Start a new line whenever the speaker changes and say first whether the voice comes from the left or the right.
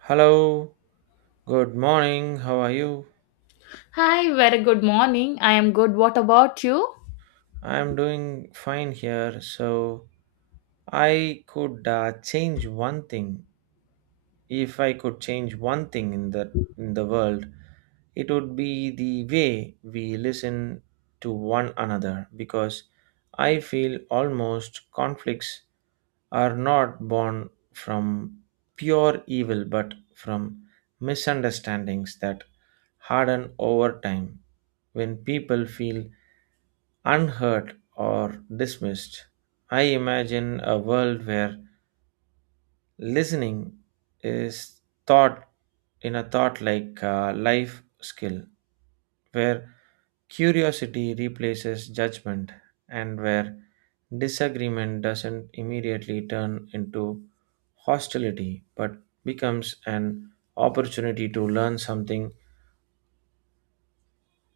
right: Hello, good morning. How are you?
left: Hi, very good morning. I am good. What about you?
right: I'm doing fine here. So, I could change one thing. If I could change one thing in the world, it would be the way we listen to one another, because I feel almost conflicts are not born from pure evil but from misunderstandings that harden over time when people feel unheard or dismissed. I imagine a world where listening is thought in a thought like life skill, where curiosity replaces judgment and where disagreement doesn't immediately turn into hostility but becomes an opportunity to learn something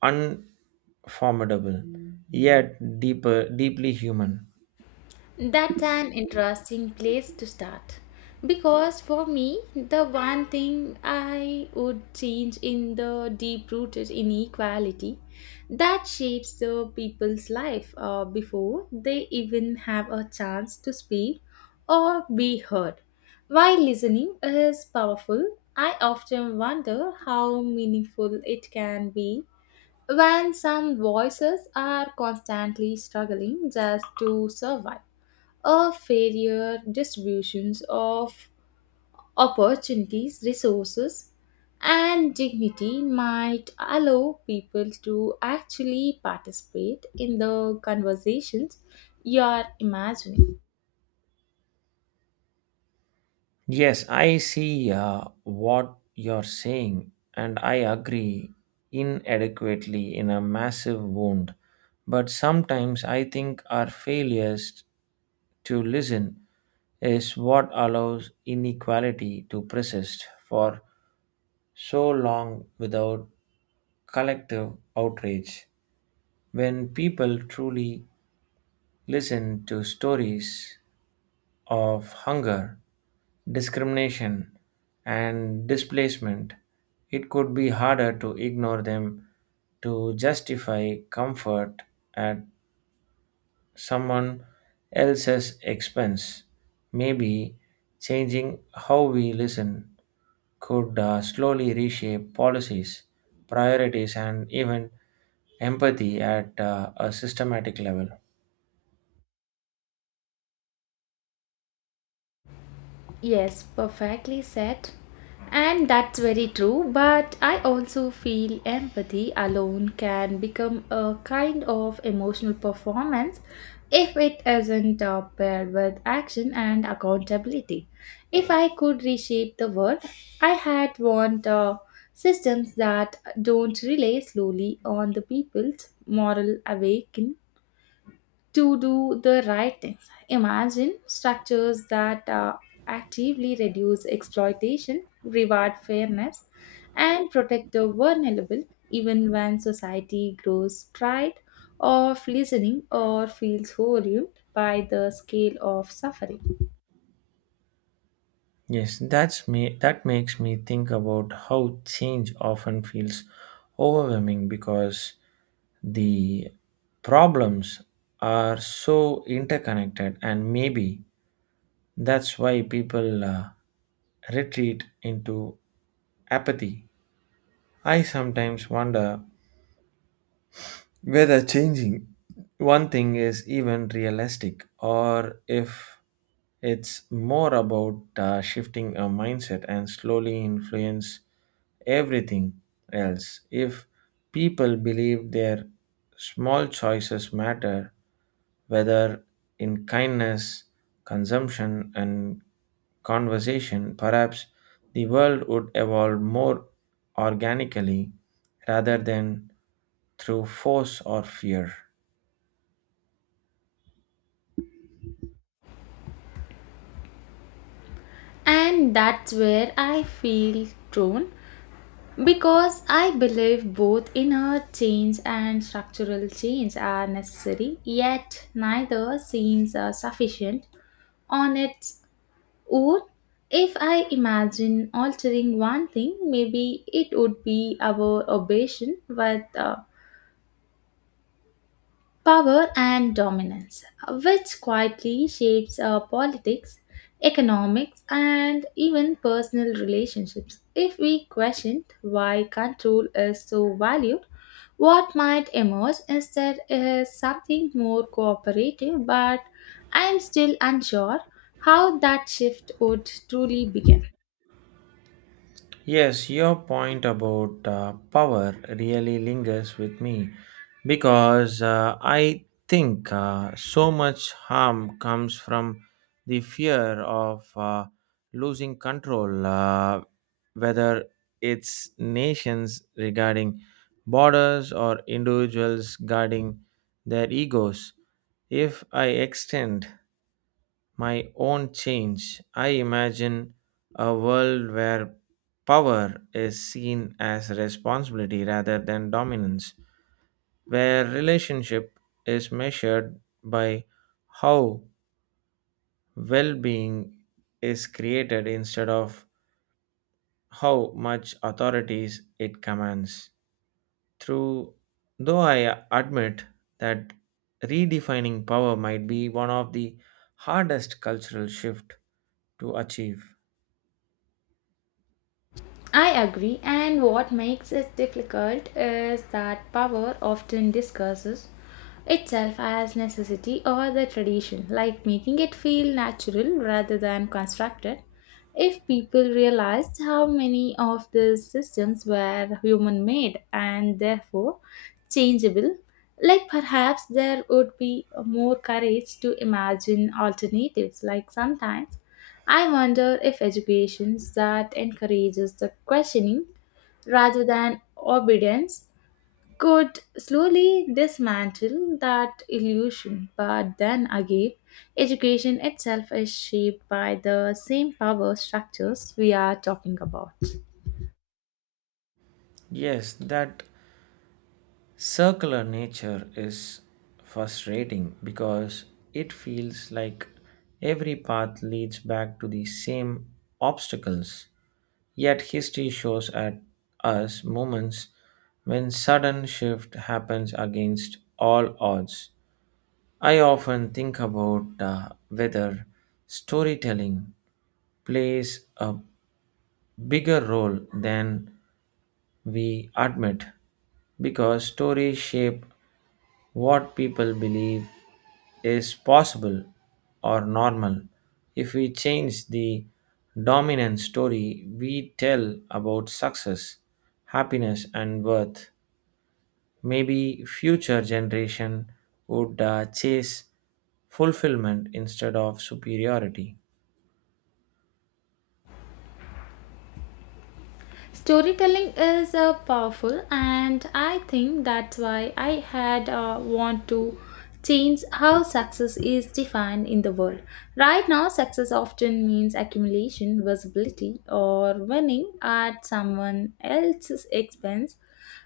right: unformidable yet deeper deeply human.
left: That's an interesting place to start. Because for me, the one thing I would change in the deep rooted inequality that shapes the people's life before they even have a chance to speak or be heard. While listening is powerful, I often wonder how meaningful it can be when some voices are constantly struggling just to survive. A fairer distributions of opportunities, resources, and dignity might allow people to actually participate in the conversations you are imagining.
right: Yes, I see what you're saying, and I agree inadequately in a massive wound. But sometimes I think our failures to listen is what allows inequality to persist for so long without collective outrage. When people truly listen to stories of hunger, discrimination, and displacement, it could be harder to ignore them, to justify comfort at someone else's expense. Maybe changing how we listen could slowly reshape policies, priorities, and even empathy at a systematic level.
left: Yes, perfectly said. And that's very true, but I also feel empathy alone can become a kind of emotional performance if it isn't paired with action and accountability. If I could reshape the world, I had want systems that don't rely slowly on the people's moral awakening to do the right things. Imagine structures that actively reduce exploitation, reward fairness, and protect the vulnerable, even when society grows tired of listening or feels overwhelmed by the scale of suffering.
right: Yes, that's me. That makes me think about how change often feels overwhelming because the problems are so interconnected, and maybe that's why people retreat into apathy. I sometimes wonder whether changing one thing is even realistic, or if it's more about shifting a mindset and slowly influence everything else. If people believe their small choices matter, whether in kindness, consumption, and conversation, perhaps the world would evolve more organically rather than through force or fear.
left: And that's where I feel drawn because I believe both inner change and structural change are necessary, yet neither seems sufficient on its own. If I imagine altering one thing, maybe it would be our obsession with power and dominance, which quietly shapes our politics, economics, and even personal relationships. If we questioned why control is so valued, what might emerge instead is something more cooperative, but I am still unsure how that shift would truly begin.
right: Yes, your point about power really lingers with me because I think so much harm comes from the fear of losing control, whether it's nations regarding borders or individuals guarding their egos. If I extend my own change, I imagine a world where power is seen as responsibility rather than dominance, where relationship is measured by how well being is created instead of how much authorities it commands. Through though I admit that redefining power might be one of the hardest cultural shift to achieve.
left: I agree, and what makes it difficult is that power often discusses itself as necessity or the tradition, like making it feel natural rather than constructed. If people realized how many of these systems were human made and therefore changeable, like perhaps there would be more courage to imagine alternatives, like sometimes I wonder if education that encourages the questioning rather than obedience could slowly dismantle that illusion. But then again, education itself is shaped by the same power structures we are talking about.
right: Yes, that circular nature is frustrating because it feels like every path leads back to the same obstacles. Yet history shows at us moments when sudden shift happens against all odds. I often think about whether storytelling plays a bigger role than we admit, because stories shape what people believe is possible or normal. If we change the dominant story we tell about success, happiness, and worth, maybe future generation would chase fulfillment instead of superiority.
left: Storytelling is powerful, and I think that's why I had want to change how success is defined in the world. Right now, success often means accumulation, visibility, or winning at someone else's expense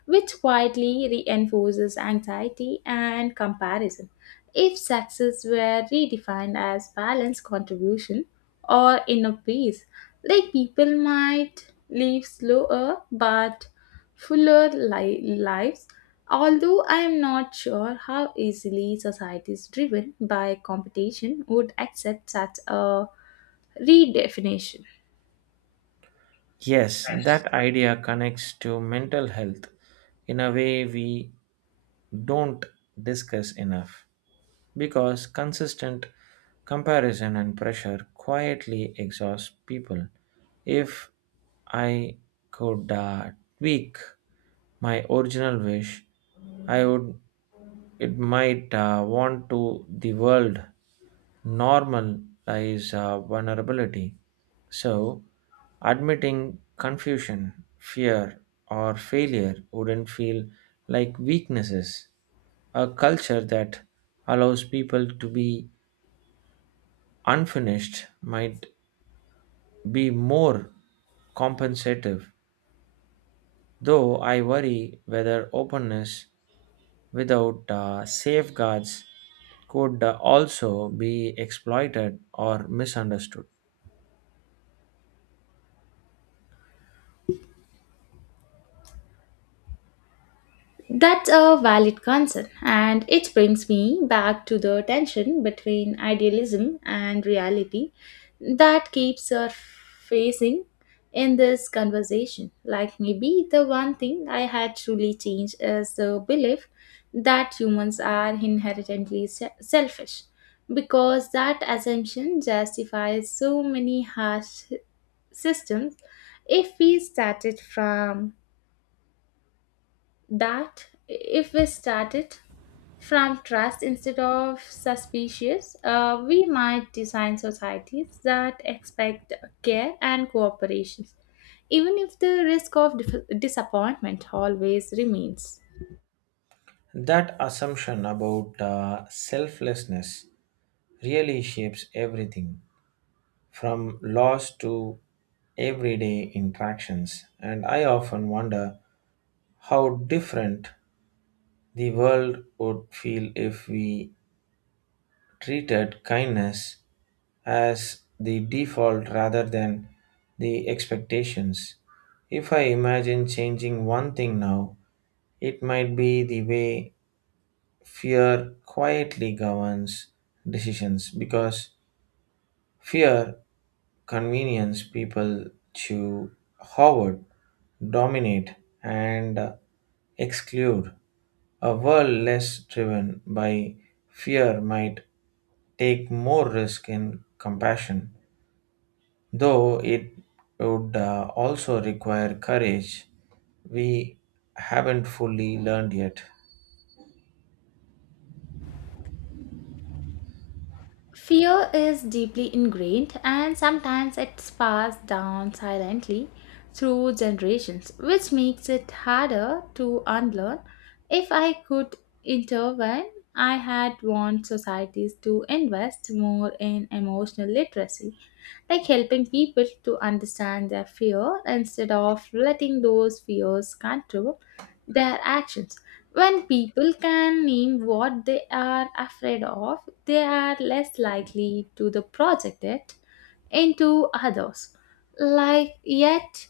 left: which quietly reinforces anxiety and comparison. If success were redefined as balanced contribution or inner peace, like people might live slower but fuller lives. Although I am not sure how easily societies driven by competition would accept such a redefinition.
right: Yes, that idea connects to mental health in a way we don't discuss enough, because consistent comparison and pressure quietly exhaust people. If I could tweak my original wish, I would it might want to the world normalize vulnerability. So, admitting confusion, fear, or failure wouldn't feel like weaknesses. A culture that allows people to be unfinished might be more compensative, though I worry whether openness without safeguards could also be exploited or misunderstood.
left: That's a valid concern, and it brings me back to the tension between idealism and reality that keeps surfacing in this conversation. Like, maybe the one thing I had truly changed is the belief that humans are inherently selfish, because that assumption justifies so many harsh systems if we started from that if we start it from trust instead of suspicious, we might design societies that expect care and cooperation, even if the risk of disappointment always remains.
right: That assumption about selflessness really shapes everything from laws to everyday interactions, and I often wonder how different the world would feel if we treated kindness as the default rather than the expectations. If I imagine changing one thing now, it might be the way fear quietly governs decisions, because fear convenience people to hoard, dominate, and exclude. A world less driven by fear might take more risk in compassion, though it would also require courage we haven't fully learned yet.
left: Fear is deeply ingrained and sometimes it's passed down silently through generations, which makes it harder to unlearn. If I could intervene, I had want societies to invest more in emotional literacy, like helping people to understand their fear instead of letting those fears control their actions. When people can name what they are afraid of, they are less likely to the project it into others. Like yet,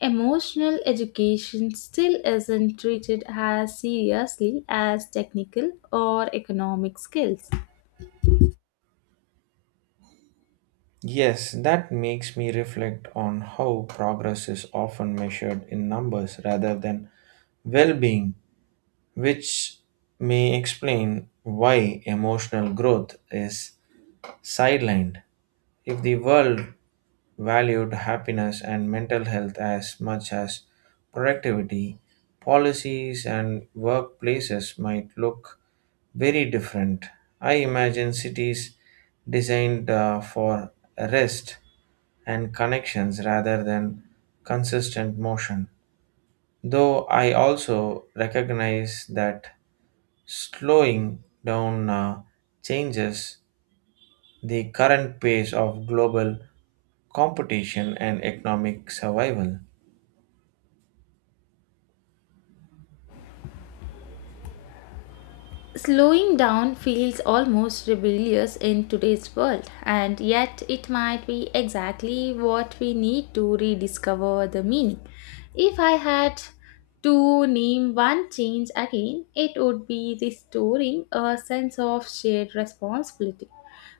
left: emotional education still isn't treated as seriously as technical or economic skills.
right: Yes, that makes me reflect on how progress is often measured in numbers rather than well being, which may explain why emotional growth is sidelined. If the world valued happiness and mental health as much as productivity, policies and workplaces might look very different. I imagine cities designed for rest and connections rather than consistent motion. Though I also recognize that slowing down changes the current pace of global competition and economic survival.
left: Slowing down feels almost rebellious in today's world, and yet it might be exactly what we need to rediscover the meaning. If I had to name one change again, it would be restoring a sense of shared responsibility,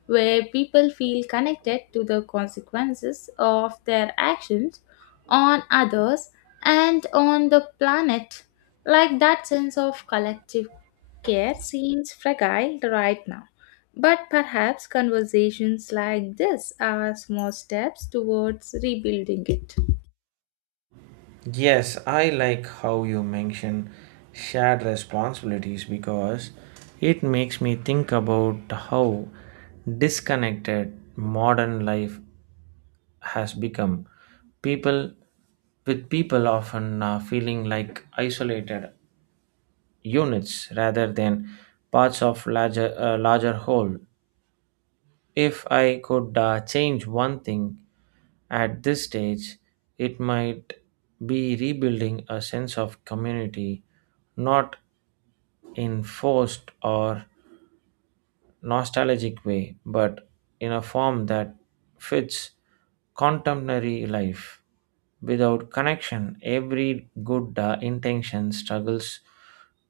left: where people feel connected to the consequences of their actions on others and on the planet, like that sense of collective care seems fragile right now, but perhaps conversations like this are small steps towards rebuilding it.
right: Yes, I like how you mention shared responsibilities, because it makes me think about how disconnected modern life has become. People with people often feeling like isolated units rather than parts of larger whole. If I could change one thing at this stage, it might be rebuilding a sense of community, not in forced or nostalgic way, but in a form that fits contemporary life. Without connection, every good intention struggles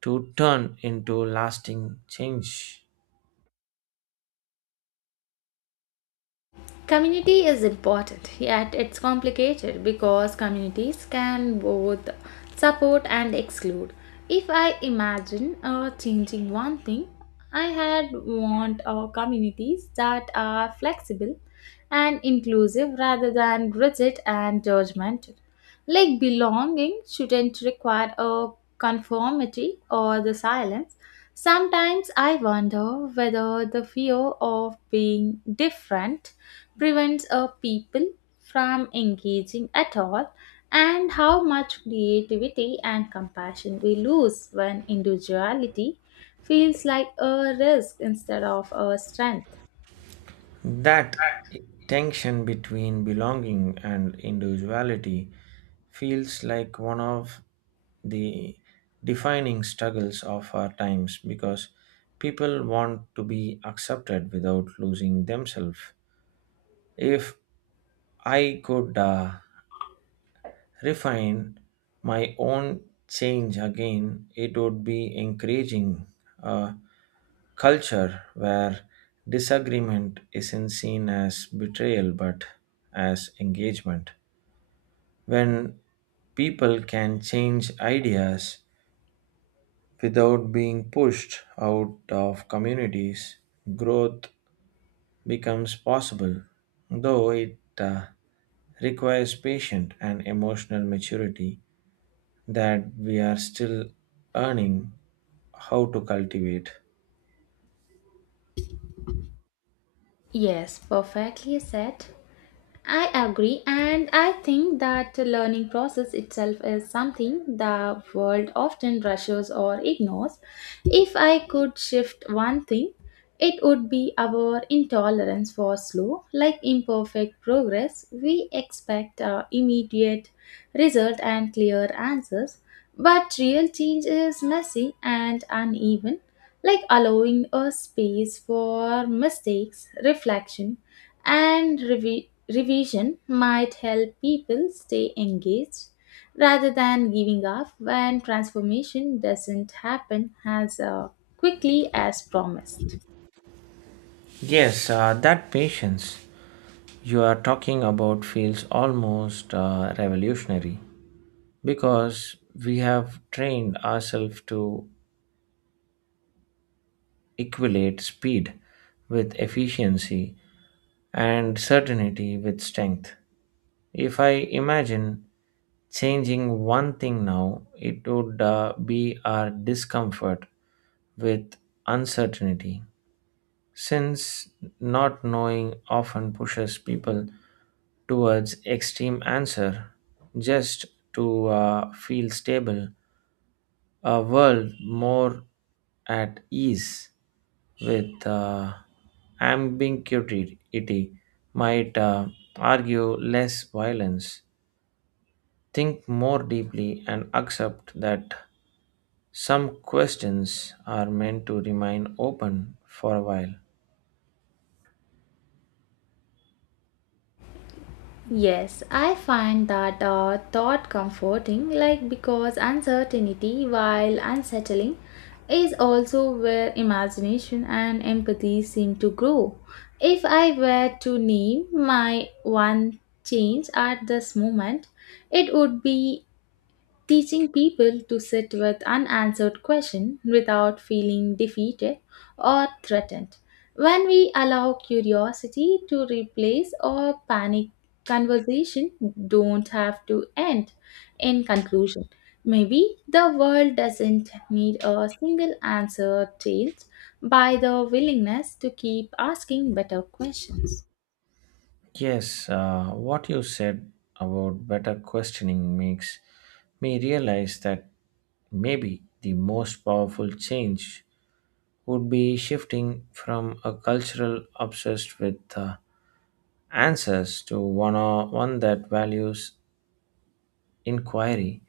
right: to turn into lasting change.
left: Community is important, yet it's complicated because communities can both support and exclude. If I imagine changing one thing, I had want communities that are flexible and inclusive rather than rigid and judgmental. Like belonging shouldn't require a conformity or the silence. Sometimes I wonder whether the fear of being different prevents a people from engaging at all and how much creativity and compassion we lose when individuality feels like a risk instead of a strength.
right: That tension between belonging and individuality feels like one of the defining struggles of our times, because people want to be accepted without losing themselves. If I could refine my own change again, it would be encouraging Uh, culture where disagreement isn't seen as betrayal but as engagement. When people can change ideas without being pushed out of communities, growth becomes possible, though it requires patience and emotional maturity that we are still earning how to cultivate.
left: Yes, perfectly said. I agree, and I think that the learning process itself is something the world often rushes or ignores. If I could shift one thing, it would be our intolerance for slow, like imperfect progress. We expect immediate result and clear answers, but real change is messy and uneven, like allowing a space for mistakes, reflection, and revision might help people stay engaged rather than giving up when transformation doesn't happen as quickly as promised.
right: Yes, that patience you are talking about feels almost revolutionary, because we have trained ourselves to equate speed with efficiency and certainty with strength. If I imagine changing one thing now, it would be our discomfort with uncertainty. Since not knowing often pushes people towards extreme answer just to feel stable, a world more at ease with ambiguity might argue less violence, think more deeply, and accept that some questions are meant to remain open for a while.
left: Yes, I find that thought comforting, like because uncertainty, while unsettling, is also where imagination and empathy seem to grow. If I were to name my one change at this moment, it would be teaching people to sit with unanswered questions without feeling defeated or threatened. When we allow curiosity to replace or panic, conversation don't have to end. In conclusion, maybe the world doesn't need a single answer changed by the willingness to keep asking better questions.
right: Yes, what you said about better questioning makes me realize that maybe the most powerful change would be shifting from a cultural obsessed with answers to one, or one that values inquiry.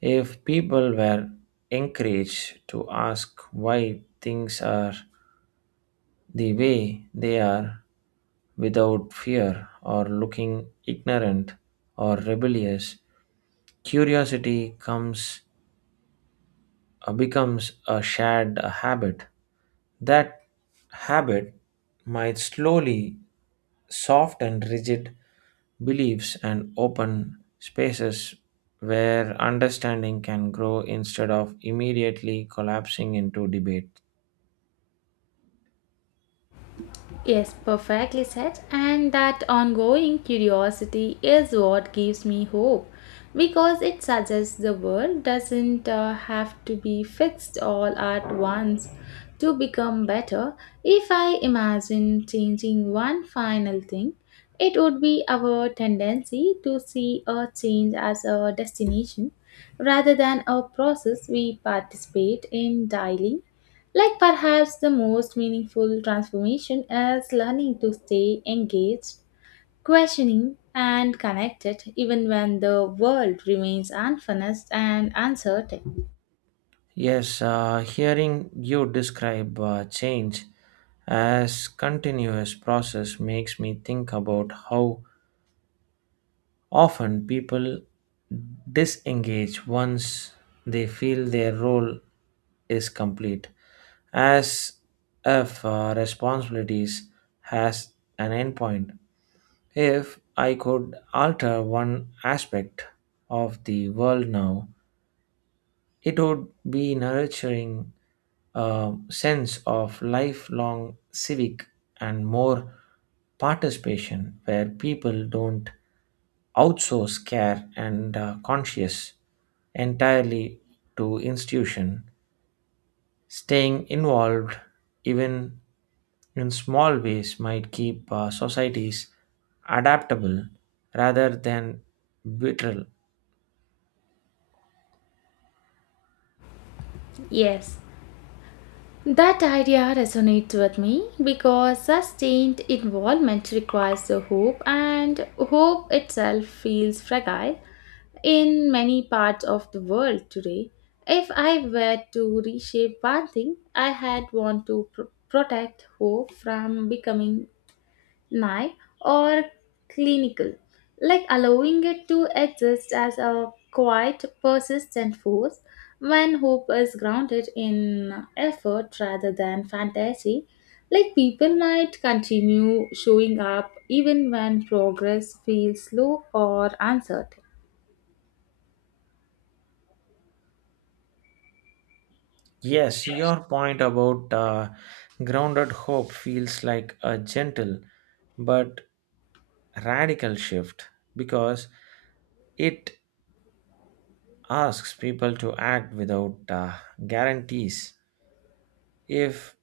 right: If people were encouraged to ask why things are the way they are without fear or looking ignorant or rebellious, curiosity comes becomes a shared habit. That habit might slowly soften rigid beliefs and open spaces where understanding can grow instead of immediately collapsing into debate.
left: Yes, perfectly said. And that ongoing curiosity is what gives me hope because it suggests the world doesn't have to be fixed all at once to become better. If I imagine changing one final thing, it would be our tendency to see a change as a destination rather than a process we participate in daily like perhaps the most meaningful transformation is learning to stay engaged, questioning, and connected even when the world remains unfinished and uncertain.
right: Yes, hearing you describe change as continuous process makes me think about how often people disengage once they feel their role is complete, as if responsibilities has an endpoint. If I could alter one aspect of the world now, it would be nurturing a sense of lifelong civic and more participation where people don't outsource care and conscious entirely to institution. Staying involved even in small ways might keep societies adaptable rather than brittle.
left: Yes, that idea resonates with me because sustained involvement requires the hope, and hope itself feels fragile. In many parts of the world today, if I were to reshape one thing, I had want to protect hope from becoming naive or clinical, like allowing it to exist as a quiet, persistent force. When hope is grounded in effort rather than fantasy, like people might continue showing up even when progress feels slow or uncertain.
right: Yes, your point about grounded hope feels like a gentle but radical shift, because it asks people to act without guarantees. If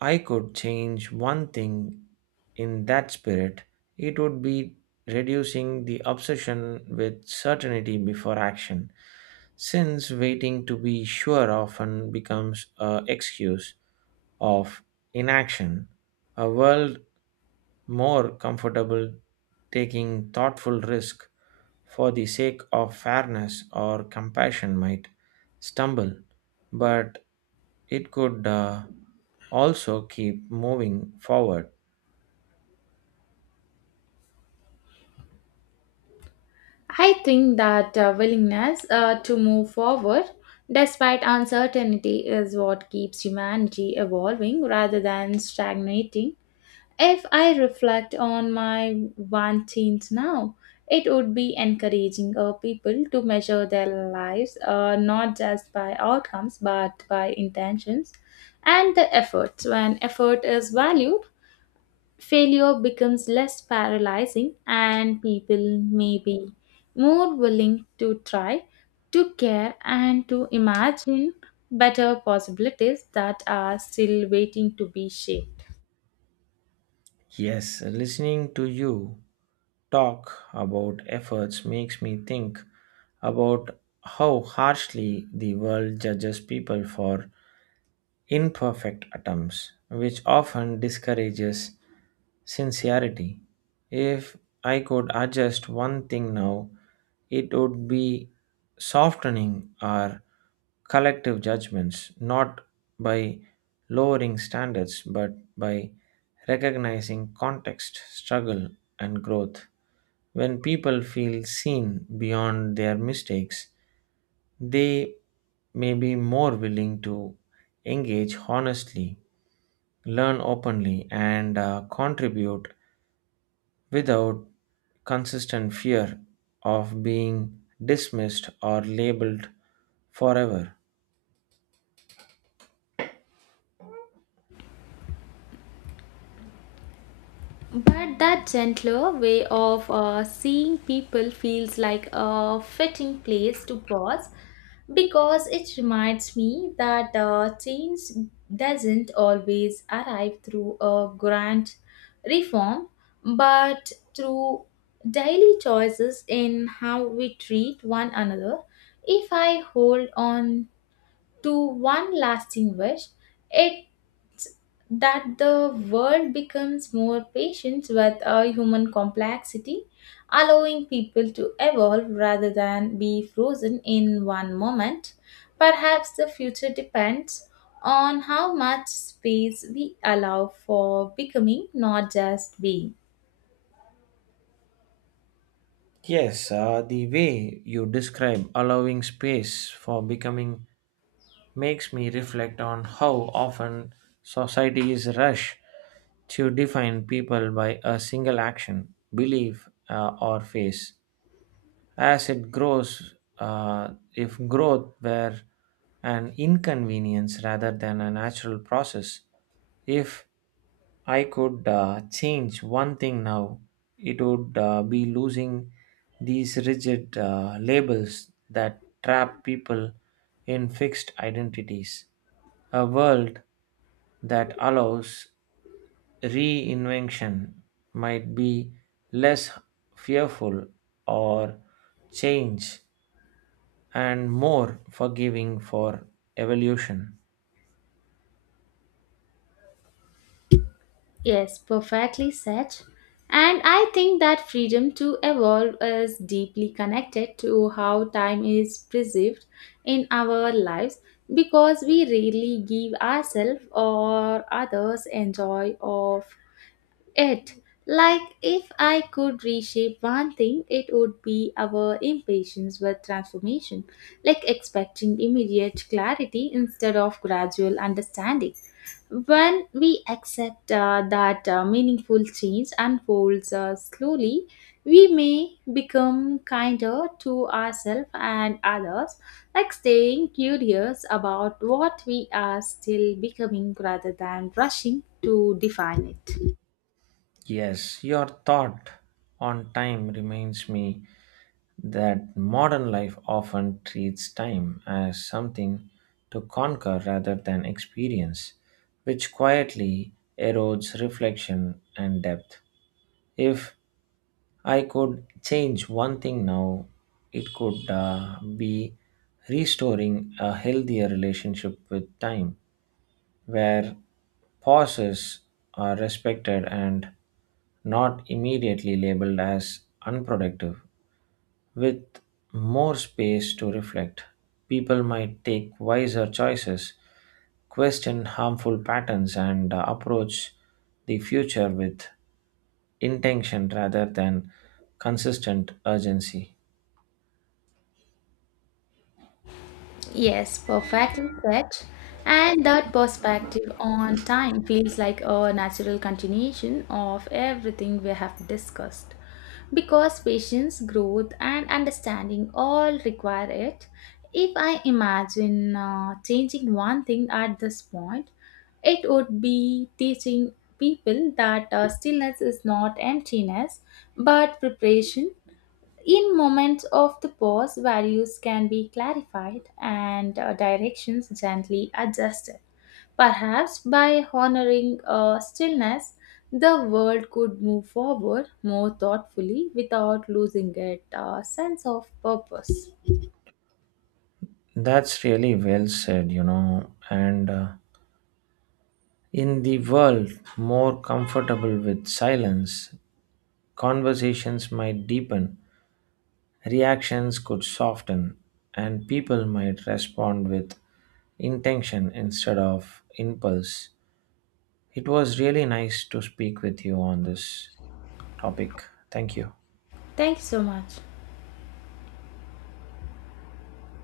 right: I could change one thing in that spirit, it would be reducing the obsession with certainty before action, since waiting to be sure often becomes an excuse of inaction. A world more comfortable taking thoughtful risk for the sake of fairness or compassion might stumble, but it could also keep moving forward.
left: I think that willingness to move forward despite uncertainty is what keeps humanity evolving rather than stagnating. If I reflect on my first now, it would be encouraging people to measure their lives not just by outcomes but by intentions and the efforts. When effort is valued, failure becomes less paralyzing and people may be more willing to try, to care, and to imagine better possibilities that are still waiting to be shaped.
right: Yes, listening to you talk about efforts makes me think about how harshly the world judges people for imperfect attempts, which often discourages sincerity. If I could adjust one thing now, it would be softening our collective judgments, not by lowering standards, but by recognizing context, struggle, and growth. When people feel seen beyond their mistakes, they may be more willing to engage honestly, learn openly, and contribute without consistent fear of being dismissed or labeled forever.
left: But that gentler way of seeing people feels like a fitting place to pause because it reminds me that change doesn't always arrive through a grand reform but through daily choices in how we treat one another. If I hold on to one lasting wish, it that the world becomes more patient with a human complexity, allowing people to evolve rather than be frozen in one moment. Perhaps the future depends on how much space we allow for becoming, not just being.
right: Yes, the way you describe allowing space for becoming makes me reflect on how often societies rush to define people by a single action, belief, or phase. As it grows, if growth were an inconvenience rather than a natural process, if I could change one thing now, it would be losing these rigid labels that trap people in fixed identities. A world that allows reinvention might be less fearful or change and more forgiving for evolution.
left: Yes, perfectly said. And I think that freedom to evolve is deeply connected to how time is perceived in our lives because we rarely give ourselves or others enjoy of it like if I could reshape one thing, it would be our impatience with transformation, like expecting immediate clarity instead of gradual understanding. When we accept that meaningful change unfolds slowly, we may become kinder to ourselves and others, like staying curious about what we are still becoming rather than rushing to define it.
right: Yes, your thought on time reminds me that modern life often treats time as something to conquer rather than experience, which quietly erodes reflection and depth. If I could change one thing now, it could be restoring a healthier relationship with time, where pauses are respected and not immediately labeled as unproductive. With more space to reflect, people might take wiser choices, question harmful patterns, and approach the future with intention rather than consistent urgency.
left: Yes, perfectly said. And that perspective on time feels like a natural continuation of everything we have discussed. Because patience, growth, and understanding all require it. If I imagine changing one thing at this point, it would be teaching people that stillness is not emptiness but preparation in moments of the pause, values can be clarified and directions gently adjusted. Perhaps by honoring stillness, the world could move forward more thoughtfully without losing its sense of purpose.
right: That's really well said, you know. And in the world more comfortable with silence, conversations might deepen, reactions could soften, and people might respond with intention instead of impulse. It was really nice to speak with you on this topic. Thank you.
left: Thank you so much.